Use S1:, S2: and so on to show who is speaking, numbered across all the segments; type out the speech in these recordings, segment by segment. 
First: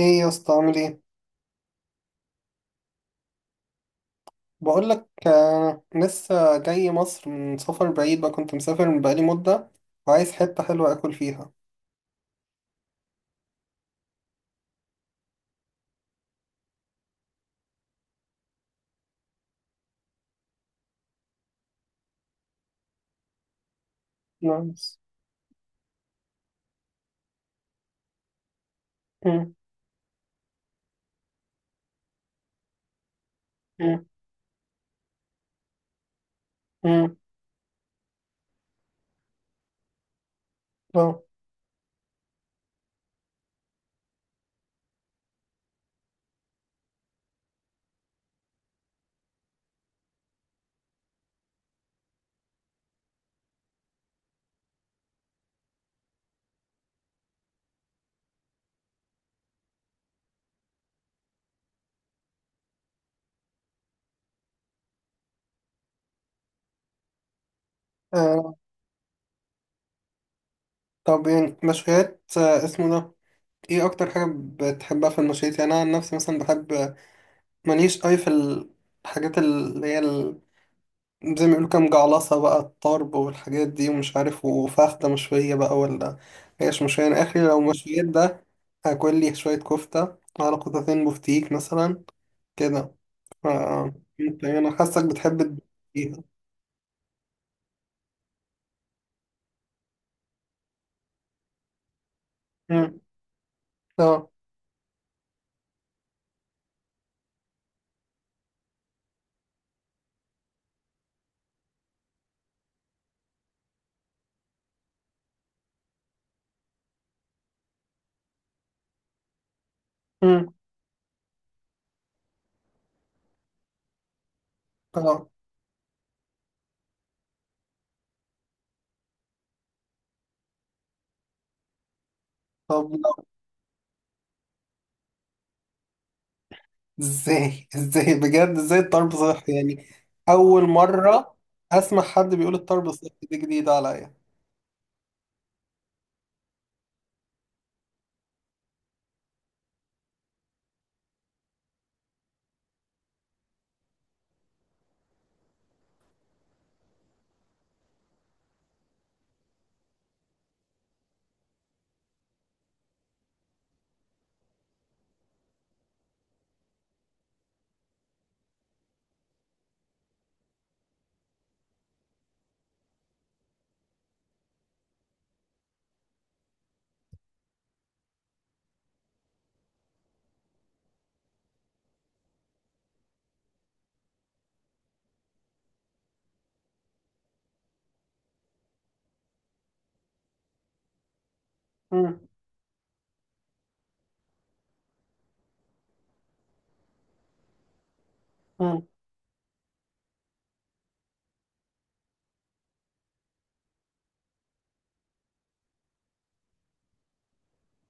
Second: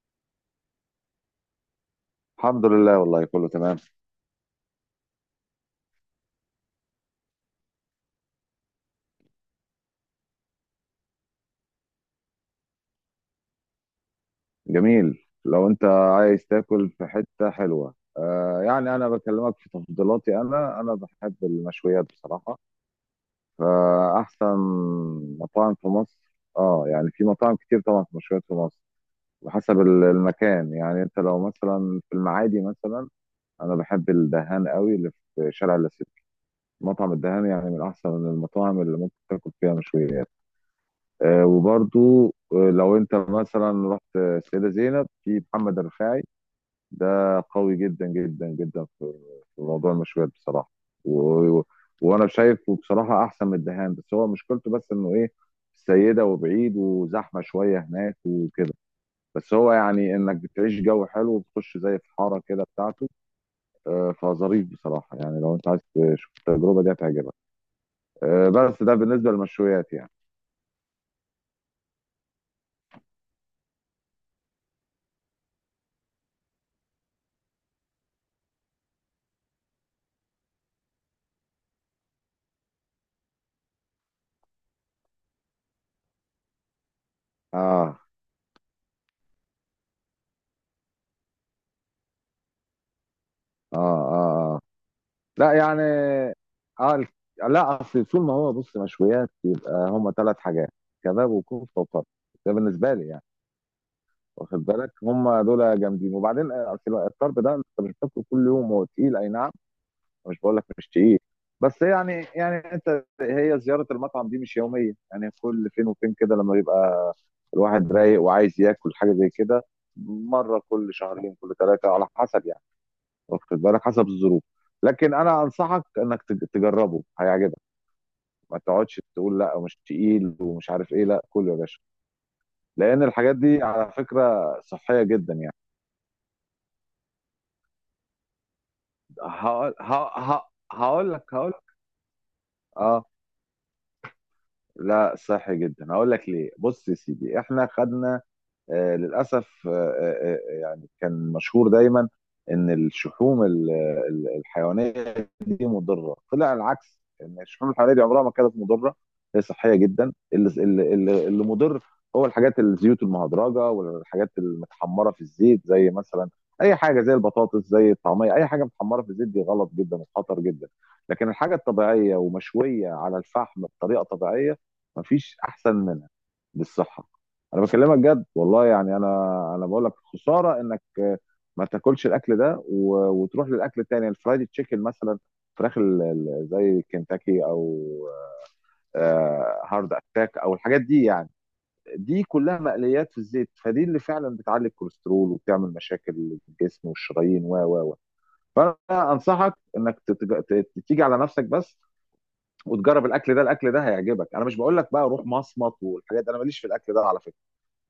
S1: ايه يا اسطى عامل ايه؟
S2: الحمد لله، والله كله تمام.
S1: بقول لك لسه جاي مصر من سفر بعيد بقى، كنت مسافر من بقالي مدة وعايز حتة حلوة اكل فيها.
S2: جميل، لو انت عايز تاكل في حتة حلوة يعني انا بكلمك في تفضيلاتي، انا بحب المشويات بصراحة. فاحسن
S1: نايس.
S2: مطاعم في مصر يعني في مطاعم كتير طبعا، في مشويات في مصر.
S1: مم،
S2: وحسب المكان، يعني انت لو مثلا في المعادي مثلا، انا
S1: مم،
S2: بحب الدهان قوي، اللي في شارع اللاسلكي. مطعم
S1: مم،
S2: الدهان يعني من احسن المطاعم اللي ممكن تاكل فيها مشويات.
S1: اه.
S2: وبرضو لو انت مثلا رحت السيدة زينب، في محمد الرفاعي، ده قوي جدا جدا جدا في موضوع المشويات بصراحة. و... و- وانا شايفه بصراحة احسن من الدهان، بس هو مشكلته بس انه ايه، السيدة وبعيد، وزحمة شوية هناك وكده. بس هو يعني انك بتعيش جو حلو، وبتخش زي في حارة كده بتاعته. فظريف بصراحة، يعني لو انت عايز تشوف التجربة، دي هتعجبك.
S1: آه،
S2: بس ده بالنسبة للمشويات يعني.
S1: طب يعني مشويات، اسمه ده، ايه اكتر حاجة بتحبها في المشويات؟ يعني انا عن نفسي مثلا بحب، ماليش أوي في الحاجات اللي هي زي ما بيقولوا كام جعلصة بقى، الطرب والحاجات دي ومش عارف، وفخدة مشوية بقى ولا هيش مشوية. أنا آخري لو
S2: اه،
S1: مشويات ده هاكل لي شوية كفتة على قطعتين بفتيك مثلا كده. ف
S2: اه، اه،
S1: يعني
S2: آه.
S1: أنا حاسك بتحب
S2: لا، يعني
S1: فيها.
S2: اه ال- لا، اصل طول ما هو بص مشويات، يبقى هم ثلاث حاجات: كباب وكفته وطرب. ده بالنسبه
S1: مم.
S2: لي يعني.
S1: اه.
S2: واخد بالك، هم دول جامدين. وبعدين اصل الطرب ده انت مش بتاكله كل يوم، هو تقيل، اي نعم. مش بقول لك مش تقيل، بس يعني انت هي زياره المطعم دي مش يوميه، يعني كل فين وفين كده، لما يبقى الواحد رايق وعايز ياكل حاجه زي كده.
S1: مم.
S2: مره كل شهرين، كل ثلاثه على حسب يعني. واخد بالك، حسب الظروف. لكن
S1: اه.
S2: انا انصحك انك تجربه، هيعجبك. ما تقعدش تقول لا مش تقيل ومش عارف ايه، لا، كله يا باشا.
S1: طب
S2: لان
S1: لا.
S2: الحاجات دي على فكره صحيه جدا يعني.
S1: ازاي؟ ازاي بجد؟ ازاي الطرب صحي يعني؟ أول
S2: هقول لك.
S1: مرة
S2: هقول
S1: أسمع حد بيقول الطرب
S2: اه
S1: صحي، دي جديدة عليا.
S2: لا، صحي جدا. هقول لك ليه. بص يا سيدي، احنا خدنا للاسف يعني كان مشهور دايما ان الشحوم الحيوانيه دي مضره. طلع العكس، ان الشحوم الحيوانيه دي عمرها ما كانت مضره، هي صحيه جدا. اللي مضر هو الحاجات، الزيوت المهدرجه والحاجات المتحمره في الزيت، زي مثلا اي حاجه زي البطاطس، زي الطعميه، اي حاجه متحمره في الزيت دي غلط جدا وخطر جدا. لكن الحاجه الطبيعيه ومشويه على الفحم بطريقه طبيعيه، مفيش احسن منها للصحه. انا بكلمك جد والله، يعني انا بقول لك خساره انك ما تاكلش الاكل ده. وتروح للاكل التاني، الفرايد تشيكن مثلا، فراخ زي كنتاكي، او هارد اتاك، او الحاجات دي يعني. دي كلها مقليات في الزيت، فدي اللي فعلا بتعلي الكوليسترول وبتعمل مشاكل للجسم والشرايين و
S1: مم.
S2: فانا انصحك انك تيجي على نفسك بس، وتجرب الاكل ده. الاكل ده هيعجبك. انا مش بقول لك بقى روح مصمت والحاجات دي، انا ماليش في الاكل ده على فكره،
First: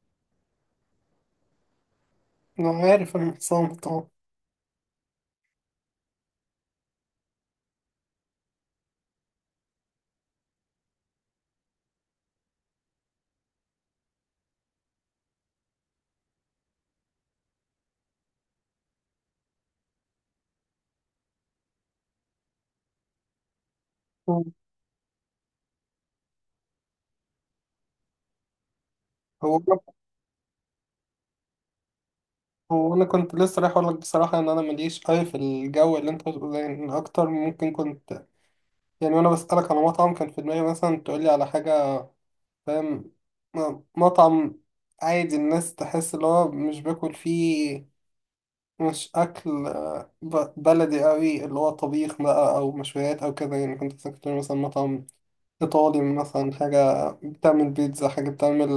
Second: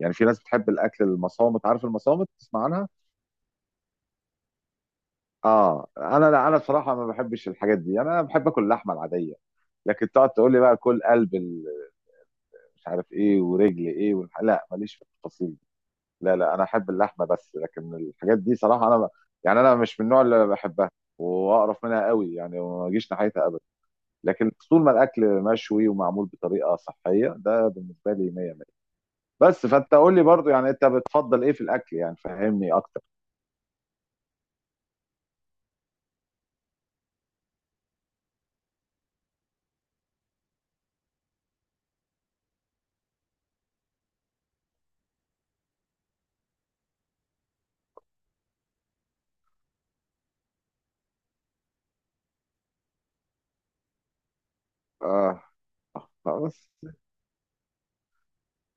S2: يعني في ناس بتحب الاكل المصامت. عارف المصامت، تسمع
S1: أنا
S2: عنها.
S1: عارف، أنا حسام طبعا.
S2: اه انا، لا، انا بصراحه ما بحبش الحاجات دي، يعني انا بحب اكل اللحمه العاديه. لكن تقعد تقول لي بقى كل قلب مش عارف ايه، ورجل ايه، لا، ماليش في التفاصيل دي. لا، لا، انا احب اللحمه بس. لكن الحاجات دي صراحه يعني انا مش من النوع اللي بحبها، واقرف منها قوي يعني، وما اجيش ناحيتها ابدا. لكن
S1: مم.
S2: طول ما الاكل مشوي ومعمول بطريقه صحيه، ده بالنسبه لي 100 100.
S1: هو
S2: بس،
S1: أنا-
S2: فانت قول لي برضو، يعني انت بتفضل ايه في الاكل، يعني فهمني
S1: هو
S2: اكتر.
S1: أنا كنت لسه رايح أقولك بصراحة إن أنا ماليش أوي في الجو اللي أنت بتقول عليه، إن أكتر ممكن كنت، يعني وأنا بسألك على مطعم كان في دماغي مثلا تقولي على حاجة، فاهم؟ مطعم عادي، الناس تحس اللي هو مش باكل فيه مش أكل بلدي أوي اللي هو طبيخ بقى أو مشويات أو كده. يعني كنت بس كنت تقولي مثلا مطعم
S2: اه،
S1: إيطالي مثلا،
S2: خلاص
S1: حاجة بتعمل بيتزا، حاجة بتعمل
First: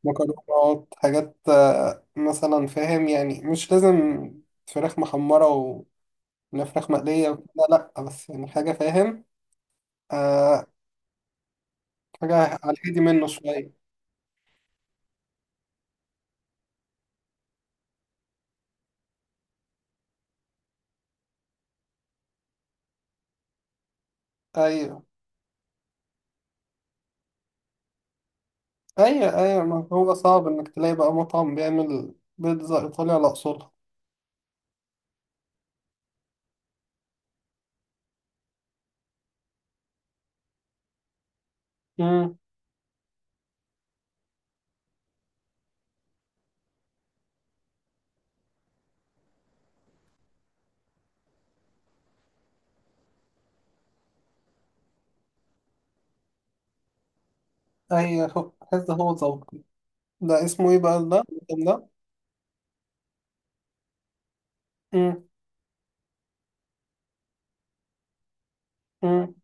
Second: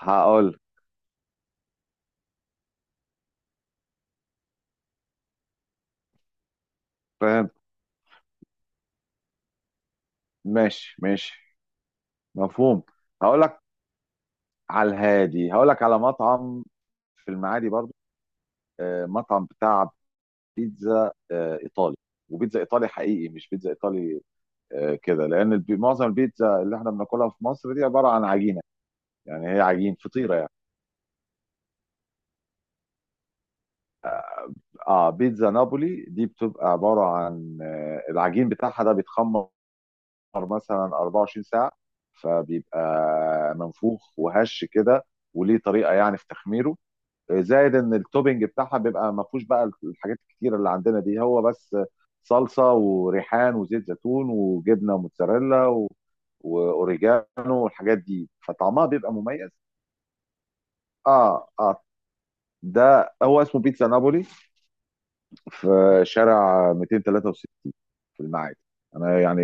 S2: هقول.
S1: مكرونات، حاجات مثلا، فاهم يعني؟ مش لازم فراخ محمرة ولا فراخ مقلية
S2: فاهم،
S1: وكده، لأ، بس يعني حاجة، فاهم؟ آه،
S2: ماشي ماشي.
S1: حاجة على
S2: مفهوم،
S1: الهادي منه
S2: هقول لك.
S1: شوية.
S2: على الهادي، هقول لك على مطعم في المعادي برضو. مطعم بتاع بيتزا ايطالي. وبيتزا ايطالي حقيقي، مش بيتزا ايطالي
S1: أيوة.
S2: كده. لان معظم البيتزا اللي احنا بناكلها في مصر دي عباره عن عجينه،
S1: أيوة.
S2: يعني هي
S1: أيوة، ما
S2: عجين
S1: هو
S2: فطيره
S1: صعب
S2: يعني.
S1: إنك تلاقي بقى مطعم بيعمل بيتزا إيطالي على أصولها.
S2: اه بيتزا نابولي دي بتبقى عباره عن العجين بتاعها ده بيتخمر مثلا 24 ساعه،
S1: أمم.
S2: فبيبقى منفوخ وهش كده. وليه طريقه يعني في تخميره، زائد ان التوبينج بتاعها بيبقى ما فيهوش بقى الحاجات الكتيره اللي عندنا دي، هو بس صلصه وريحان وزيت زيتون وجبنه موتزاريلا واوريجانو، والحاجات دي،
S1: أيوة، هو
S2: فطعمها
S1: حاسس، هو
S2: بيبقى مميز.
S1: ذوق. ده اسمه إيه بقى ده؟
S2: اه
S1: المطعم
S2: اه
S1: ده؟
S2: ده هو اسمه بيتزا نابولي،
S1: أمم.
S2: في شارع 263 في المعادي. انا
S1: أمم.
S2: يعني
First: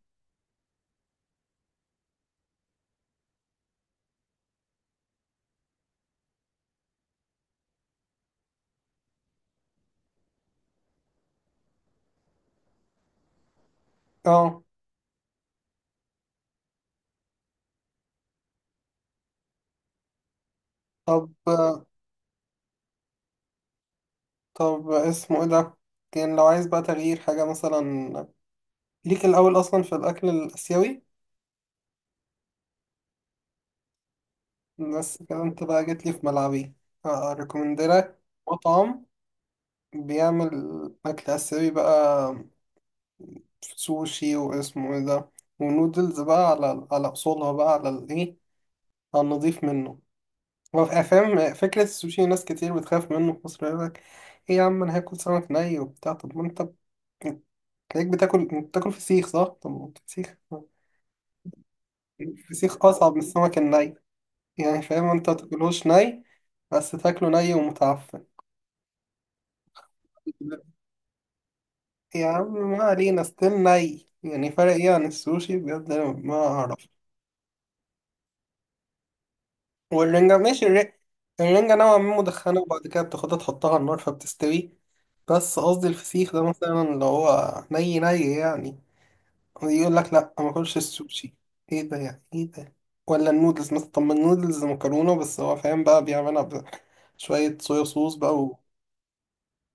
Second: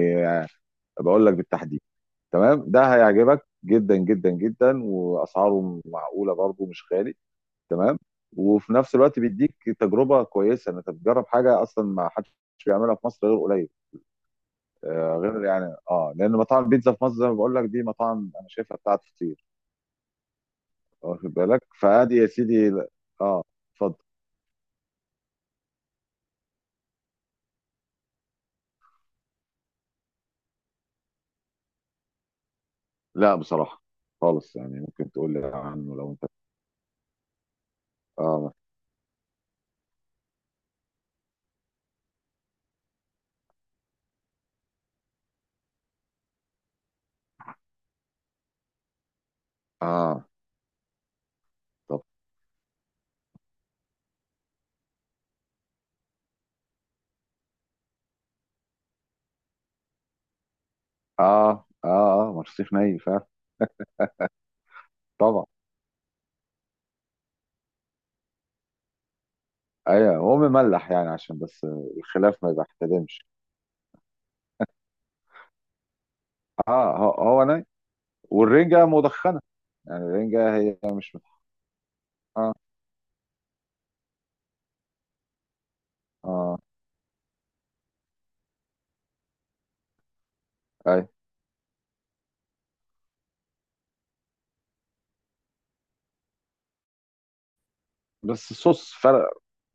S2: بقول لك بالتحديد. تمام، ده هيعجبك جدا جدا جدا. واسعاره معقوله برضه، مش غالي. تمام. وفي نفس الوقت بيديك تجربه كويسه، ان انت بتجرب حاجه اصلا ما حدش بيعملها في مصر غير قليل.
S1: أه.
S2: غير يعني لان مطاعم البيتزا في مصر زي ما بقول لك دي، مطاعم انا شايفها بتاعت فطير. واخد بالك
S1: طب،
S2: فادي يا سيدي. اه اتفضل.
S1: طب اسمه ايه ده؟ كان لو عايز بقى تغيير حاجة مثلا، ليك الأول أصلا في الأكل الآسيوي؟
S2: لا بصراحه خالص، يعني ممكن
S1: بس
S2: تقول
S1: كده
S2: لي
S1: أنت بقى
S2: عنه
S1: جيت
S2: لو
S1: لي
S2: انت.
S1: في ملعبي. أريكومندلك
S2: اه،
S1: مطعم بيعمل أكل آسيوي بقى، سوشي واسمه ايه ده، ونودلز بقى، على على أصولها، بقى على الإيه، على النضيف منه.
S2: اه،
S1: هو فاهم فكرة
S2: طب.
S1: السوشي، ناس كتير بتخاف منه في مصر، يقول لك إيه يا عم، أنا هاكل سمك ني وبتاع؟ طب ما أنت بت- تلاقيك بتاكل بتاكل فسيخ، صح؟ طب ما هو فسيخ،
S2: اه، اه، اه، مرسيخ
S1: الفسيخ
S2: ني
S1: أصعب من
S2: فعلا.
S1: السمك الني، يعني فاهم؟ أنت
S2: طبعا.
S1: تاكلهوش ني، بس تاكله ني ومتعفن.
S2: ايوه، هو مملح يعني، عشان بس
S1: يا
S2: الخلاف ما
S1: عم ما علينا،
S2: يحتدمش.
S1: ستيل ني، يعني فرق إيه عن السوشي؟ بجد أنا ما أعرف.
S2: اه، هو ناي، والرنجة مدخنة، يعني
S1: والرنجة
S2: الرنجة
S1: ماشي،
S2: هي مش
S1: الرنجة نوعا ما
S2: اه،
S1: مدخنة، وبعد كده بتاخدها تحطها على النار فبتستوي، بس قصدي الفسيخ ده
S2: اه،
S1: مثلا اللي هو ني ني يعني، يقول لك لا ما اكلش
S2: اي.
S1: السوشي، ايه ده يعني؟ ايه ده؟ ولا النودلز مثلا، طب ما النودلز مكرونه، بس هو فاهم بقى بيعملها بشويه صويا صوص بقى.
S2: بس الصوص فرق.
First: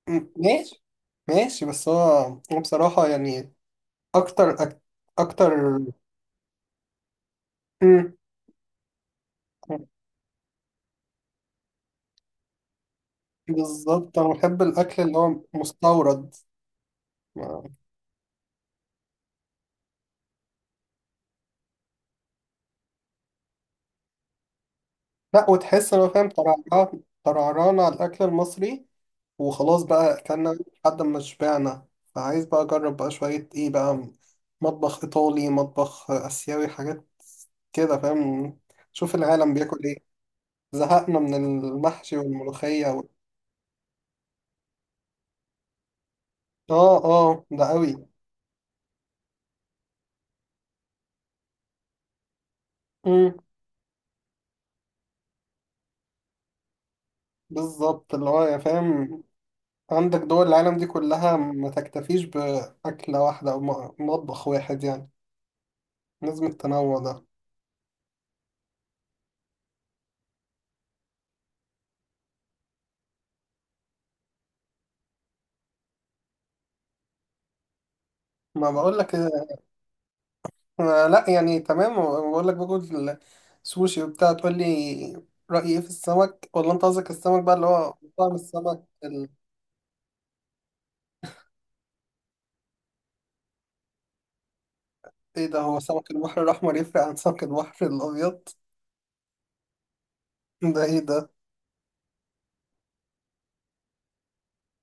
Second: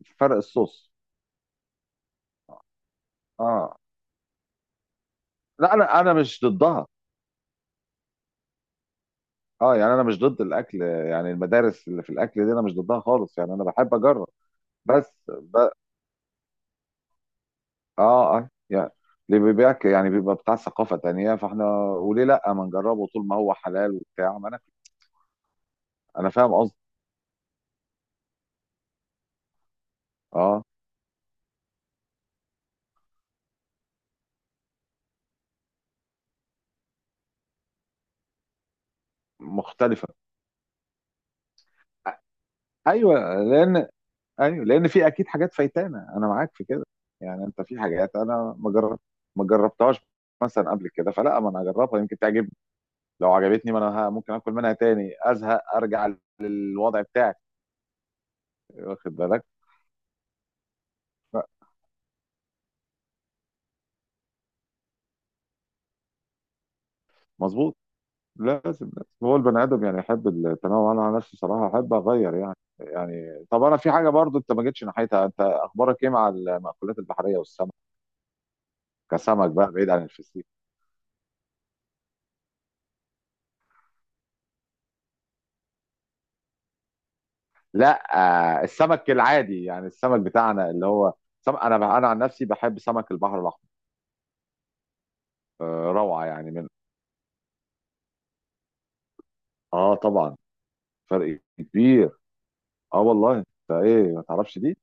S2: فرق
S1: ماشي.
S2: الصوص.
S1: ماشي بس هو، هو
S2: اه،
S1: بصراحة يعني،
S2: آه.
S1: أكتر أك...
S2: لا،
S1: أكتر.
S2: انا مش ضدها.
S1: م.
S2: اه، يعني انا مش ضد الاكل، يعني المدارس اللي في الاكل دي انا مش ضدها خالص، يعني انا بحب
S1: بالظبط،
S2: اجرب.
S1: أنا بحب الأكل
S2: بس
S1: اللي هو
S2: ب...
S1: مستورد. ما-
S2: اه، اه، يعني اللي بيبيعك يعني بيبقى بتاع ثقافة تانية، فاحنا وليه لا ما نجربه، طول ما هو حلال وبتاع. ما انا
S1: لا، وتحس إن هو فاهم
S2: انا فاهم قصدي.
S1: ترعران ترعران على الأكل المصري وخلاص بقى، أكلنا
S2: اه،
S1: لحد ما شبعنا. فعايز بقى أجرب بقى شوية إيه بقى، مطبخ إيطالي، مطبخ آسيوي، حاجات كده فاهم، شوف العالم بياكل إيه.
S2: مختلفة.
S1: زهقنا من المحشي والملوخية وال...
S2: ايوه، لان، ايوه، لان في اكيد حاجات فايتانا، انا معاك في كده.
S1: آه، آه،
S2: يعني انت
S1: ده
S2: في حاجات انا ما جربتهاش مثلا قبل كده، فلا، ما انا اجربها يمكن تعجبني. لو
S1: أوي.
S2: عجبتني، ما انا ممكن اكل منها تاني، ازهق ارجع للوضع بتاعي.
S1: بالظبط، اللي هو يا
S2: واخد
S1: فاهم،
S2: بالك.
S1: عندك دول العالم دي كلها،
S2: لا،
S1: ما تكتفيش بأكلة واحدة أو مطبخ واحد يعني، لازم التنوع ده.
S2: مظبوط، لازم. هو البني ادم يعني يحب التنوع. انا عن نفسي صراحه احب اغير يعني. يعني طب، انا في حاجه برضو انت ما جيتش ناحيتها، انت اخبارك ايه مع المأكولات البحريه والسمك،
S1: ما بقول لك،
S2: كسمك بقى بعيد عن الفسيخ.
S1: لا يعني تمام، بقول لك باكل سوشي وبتاع، تقول لي رأيي إيه في السمك؟ ولا أنت قصدك السمك بقى اللي هو
S2: لا،
S1: طعم السمك
S2: السمك
S1: ال...
S2: العادي، يعني السمك بتاعنا اللي هو انا عن نفسي بحب سمك البحر الاحمر.
S1: إيه ده؟ هو سمك
S2: روعه
S1: البحر
S2: يعني من،
S1: الأحمر يفرق عن سمك البحر الأبيض؟
S2: اه طبعا
S1: ده إيه ده؟
S2: فرق كبير. اه، والله ده، ايه ما تعرفش دي؟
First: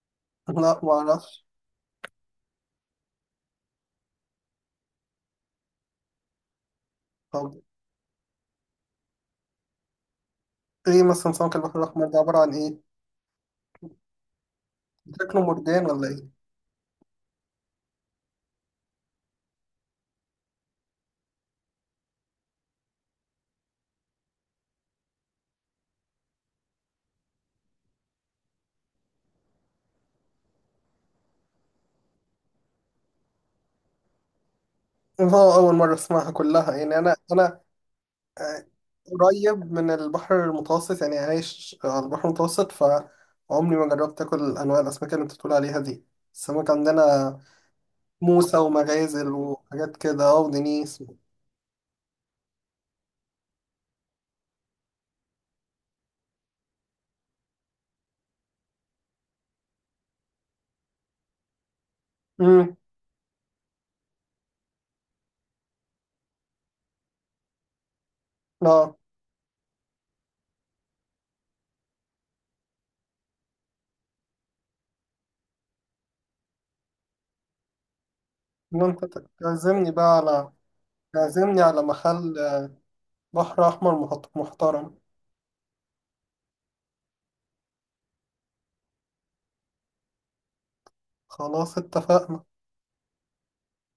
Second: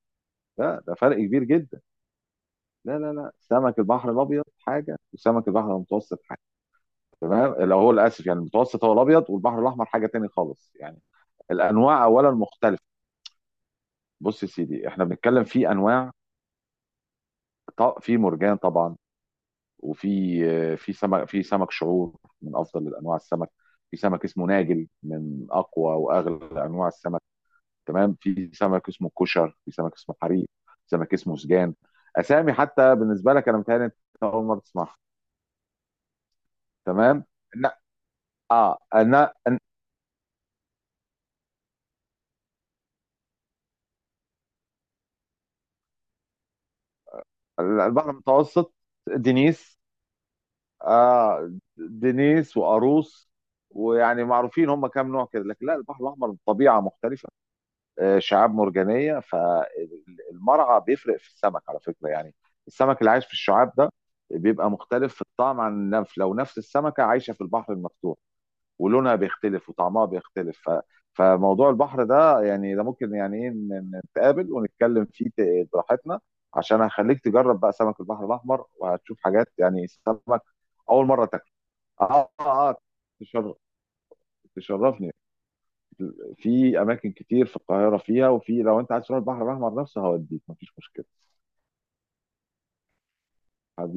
S1: لا
S2: لا، ده فرق كبير
S1: معرفش.
S2: جدا. لا، لا، لا، سمك البحر الابيض حاجه، وسمك البحر المتوسط حاجه.
S1: طب
S2: تمام، لو هو الاسف يعني المتوسط هو الابيض، والبحر الاحمر حاجه تاني خالص يعني.
S1: إيه مثلا سمك البحر
S2: الانواع
S1: الأحمر ده
S2: اولا
S1: عبارة عن إيه؟
S2: مختلفه. بص يا سيدي، احنا
S1: شكله
S2: بنتكلم في
S1: مرجان ولا
S2: انواع.
S1: إيه؟
S2: في مرجان طبعا. وفي في سمك شعور، من افضل انواع السمك. في سمك اسمه ناجل، من اقوى واغلى انواع السمك. تمام. في سمك اسمه كشر، في سمك اسمه حريق، في سمك اسمه سجان. اسامي حتى بالنسبه لك انا متهيألي انت اول مره تسمعها.
S1: اه، أول مرة أسمعها كلها، يعني أنا
S2: تمام.
S1: أنا
S2: انا
S1: آه،
S2: انا أنا-
S1: قريب من البحر المتوسط، يعني عايش على البحر المتوسط، فعمري ما جربت آكل أنواع الأسماك اللي أنت بتقول عليها دي. السمك عندنا
S2: البحر
S1: موسى
S2: المتوسط
S1: ومغازل
S2: دنيس.
S1: وحاجات كده، اه، ودنيس و-
S2: آه دنيس وقاروص، ويعني معروفين، هم كام نوع كده. لكن لا، البحر الاحمر طبيعه مختلفه، شعاب مرجانيه، فالمرعى بيفرق في السمك على فكره يعني.
S1: أمم.
S2: السمك اللي عايش في الشعاب ده بيبقى مختلف في الطعم عن لو نفس السمكه عايشه في البحر المفتوح،
S1: اه.
S2: ولونها بيختلف وطعمها بيختلف فموضوع البحر ده يعني ده ممكن يعني ايه نتقابل ونتكلم فيه براحتنا، عشان هخليك تجرب بقى سمك البحر الاحمر،
S1: إن أنت
S2: وهتشوف حاجات، يعني
S1: تعزمني بقى
S2: سمك
S1: على،
S2: اول مره تاكله.
S1: تعزمني على
S2: اه،
S1: محل
S2: اه، تشر-
S1: بحر أحمر محترم.
S2: تشرفني. في اماكن كتير في القاهره فيها، وفي لو انت عايز تروح البحر الاحمر نفسه هوديك، مفيش مشكله
S1: خلاص اتفقنا.
S2: حبيبي.